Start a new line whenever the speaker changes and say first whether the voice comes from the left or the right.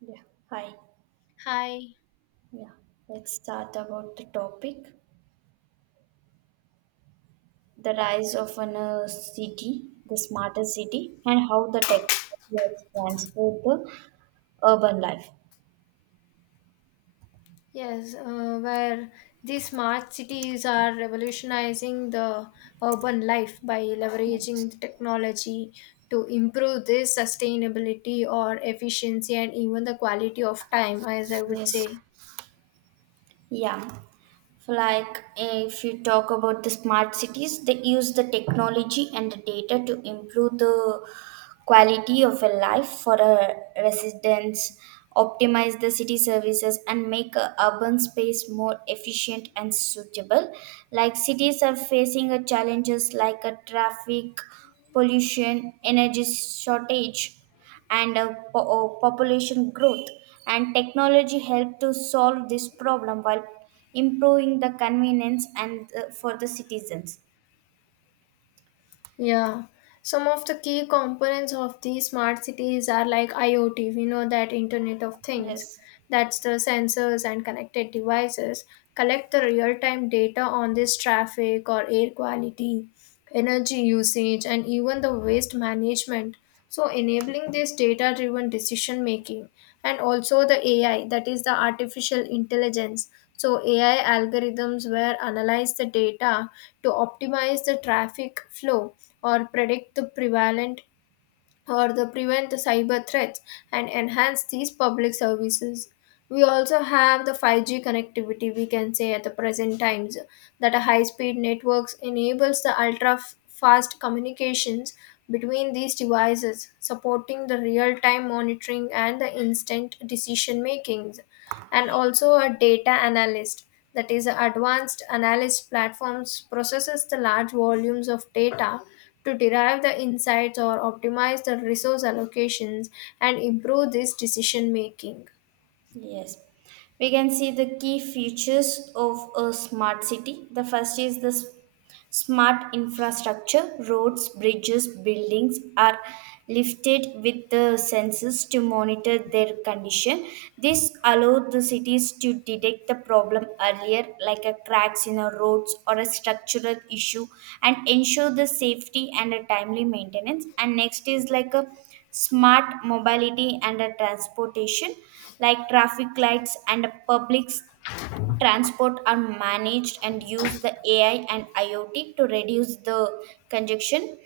right: Yeah, hi.
left: Hi.
right: Yeah, let's start about the topic the rise of an city, the smarter city, and how the technology has transformed the urban life.
left: Yes, where these smart cities are revolutionizing the urban life by
right: Yes.
left: leveraging the technology to improve this sustainability or efficiency and even the quality of time, as I would
right: Yes.
left: say.
right: Yeah. Like if you talk about the smart cities, they use the technology and the data to improve the quality of a life for a residents, optimize the city services, and make a urban space more efficient and suitable. Like cities are facing a challenges like a traffic, pollution, energy shortage and population growth and technology help to solve this problem while improving the convenience and for the citizens.
left: Yeah. Some of the key components of these smart cities are like IoT, we know, that Internet of Things,
right: Yes.
left: that's the sensors and connected devices, collect the real time data on this traffic or air quality, energy usage, and even the waste management. So, enabling this data driven decision making, and also the AI, that is the artificial intelligence. So, AI algorithms where analyze the data to optimize the traffic flow or predict the prevalent or the prevent the cyber threats and enhance these public services. We also have the 5G connectivity, we can say, at the present times, that a high speed networks enables the fast communications between these devices, supporting the real time monitoring and the instant decision makings, and also a data analyst, that is advanced analyst platforms processes the large volumes of data to derive the insights or optimize the resource allocations and improve this decision making.
right: Yes, we can see the key features of a smart city. The first is this smart infrastructure. Roads, bridges, buildings are lifted with the sensors to monitor their condition. This allows the cities to detect the problem earlier, like a cracks in a roads or a structural issue, and ensure the safety and a timely maintenance. And next is like a smart mobility and a transportation, like traffic lights and a public transport are managed and use the AI and IoT to reduce the congestion.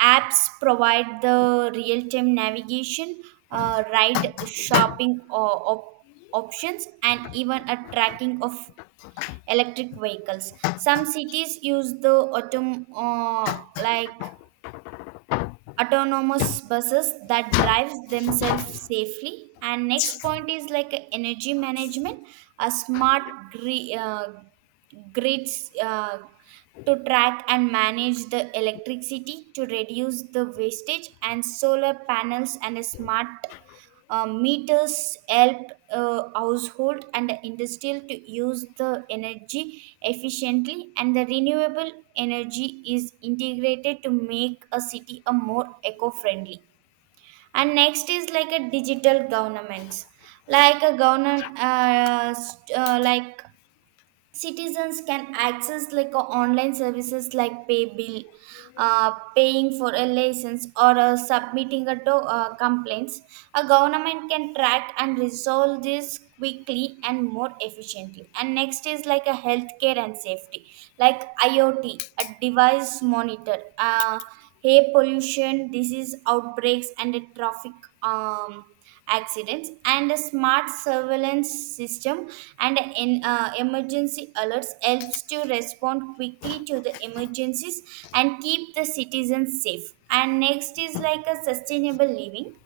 right: Apps provide the real time navigation, ride shopping or options, and even a tracking of electric vehicles. Some cities use the like autonomous buses that drives themselves safely. And next point is like energy management, a smart gri- uh, grids to track and manage the electricity to reduce the wastage, and solar panels and a smart meters help household and industrial to use the energy efficiently, and the renewable energy is integrated to make a city a more eco-friendly. And next is like a digital governments, like a government like citizens can access like a online services like pay bill, uh, paying for a license or submitting a complaints. A government can track and resolve this quickly and more efficiently. And next is like a healthcare and safety, like IoT a device monitor air pollution, disease outbreaks, and traffic um, accidents, and a smart surveillance system and an emergency alerts helps to respond quickly to the emergencies and keep the citizens safe. And next is like a sustainable living,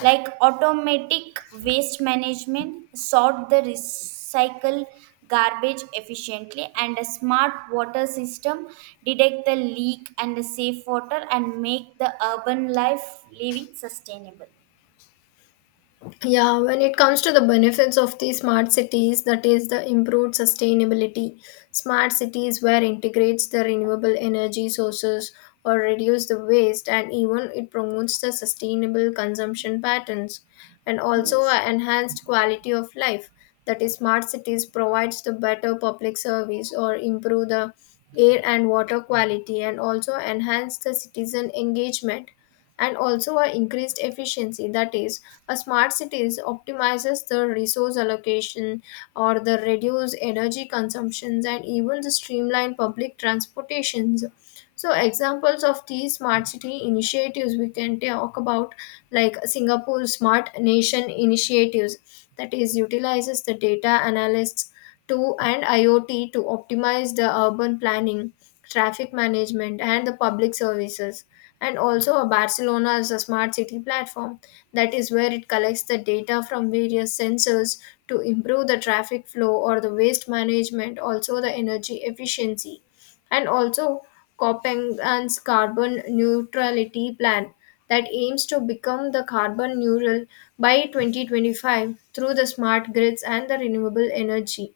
right: like automatic waste management sort the recycle garbage efficiently, and a smart water system detect the leak and the safe water and make the urban life living sustainable.
left: Yeah, when it comes to the benefits of the smart cities, that is the improved sustainability. Smart cities where integrates the renewable energy sources or reduce the waste and even it promotes the sustainable consumption patterns, and also
right: Yes.
left: a enhanced quality of life. That is, smart cities provides the better public service or improve the air and water quality and also enhance the citizen engagement, and also a increased efficiency, that is a smart cities optimizes the resource allocation or the reduce energy consumptions and even the streamline public transportations. So examples of these smart city initiatives we can talk about, like Singapore smart nation initiatives, that is utilizes the data analysts to, and IoT, to optimize the urban planning, traffic management and the public services. And also Barcelona is a smart city platform, that is where it collects the data from various sensors to improve the traffic flow or the waste management, also the energy efficiency. And also Copenhagen's carbon neutrality plan that aims to become the carbon neutral by 2025 through the smart grids and the renewable energy.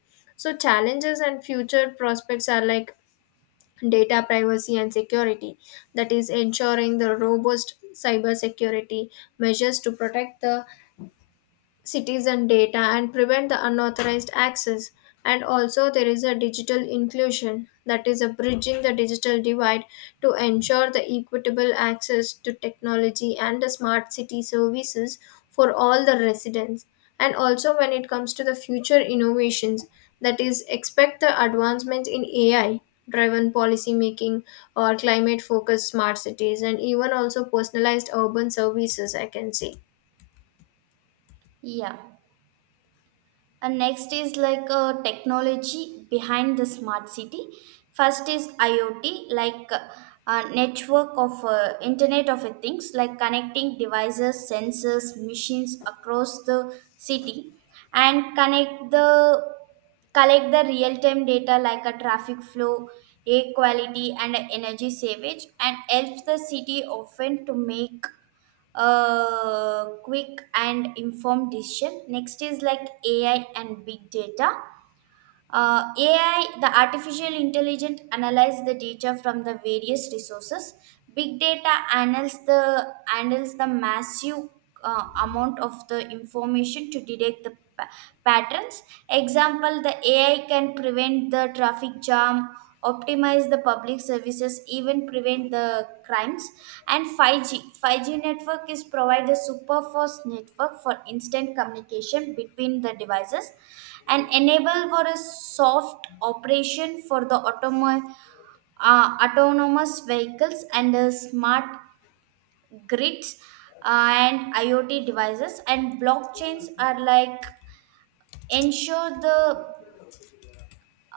left: So challenges and future prospects are like data privacy and security, that is ensuring the robust cybersecurity measures to protect the citizen data and prevent the unauthorized access. And also there is a digital inclusion, that is a bridging the digital divide to ensure the equitable access to technology and the smart city services for all the residents. And also when it comes to the future innovations, that is expect the advancements in AI driven policy making or climate focused smart cities and even also personalized urban services, I can say.
right: Yeah. And next is like a technology behind the smart city. First is IoT, like a network of Internet of a Things, like connecting devices, sensors, machines across the city, and connect the collect the real time data like a traffic flow, air quality, and energy savage, and helps the city often to make a quick and informed decision. Next is like AI and big data. AI, the artificial intelligence, analyze the data from the various resources. Big data analyze the handles the massive amount of the information to detect the pa- patterns. Example: the AI can prevent the traffic jam, optimize the public services, even prevent the crimes. And 5G, 5G network is provide the super fast network for instant communication between the devices and enable for a soft operation for the autonomous vehicles and smart grids, and IoT devices, and blockchains are like ensure the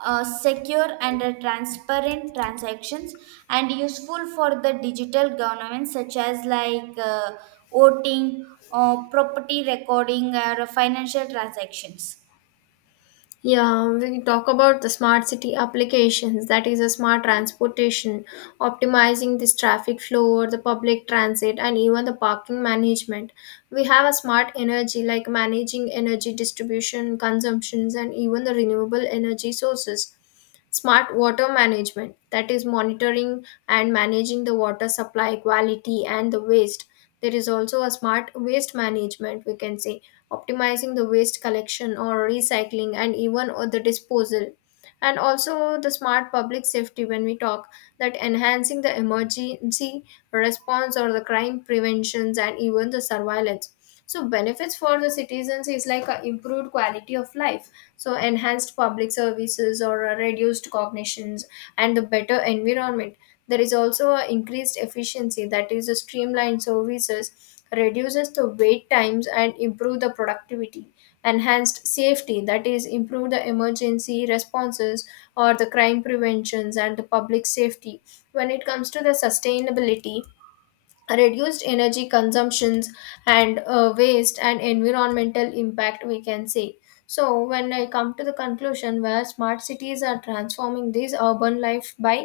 right: secure and transparent transactions and useful for the digital governance such as like voting or property recording or financial transactions.
left: Yeah, we talk about the smart city applications, that is a smart transportation, optimizing this traffic flow or the public transit and even the parking management. We have a smart energy, like managing energy distribution, consumptions and even the renewable energy sources. Smart water management, that is monitoring and managing the water supply quality and the waste. There is also a smart waste management, we can say, optimizing the waste collection or recycling and even or the disposal. And also the smart public safety, when we talk, that enhancing the emergency response or the crime preventions and even the surveillance. So benefits for the citizens is like a improved quality of life, so enhanced public services or reduced cognitions and the better environment. There is also a increased efficiency, that is a streamlined services, reduces the wait times and improve the productivity. Enhanced safety, that is improve the emergency responses or the crime preventions and the public safety. When it comes to the sustainability, reduced energy consumptions and waste and environmental impact, we can say. So when I come to the conclusion, where smart cities are transforming this urban life by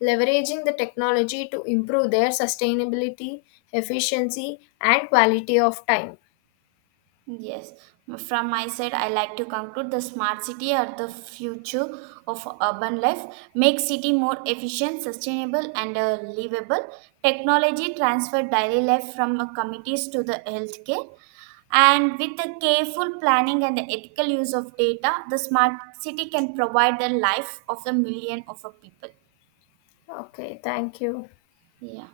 left: leveraging the technology to improve their sustainability, efficiency and quality of time.
right: Yes, from my side, I like to conclude the smart city are the future of urban life. Make city more efficient, sustainable, and livable. Technology transfer daily life from committees to the healthcare. And with the careful planning and the ethical use of data, the smart city can provide the life of the million of a people.
left: Okay, thank you.
right: Yeah.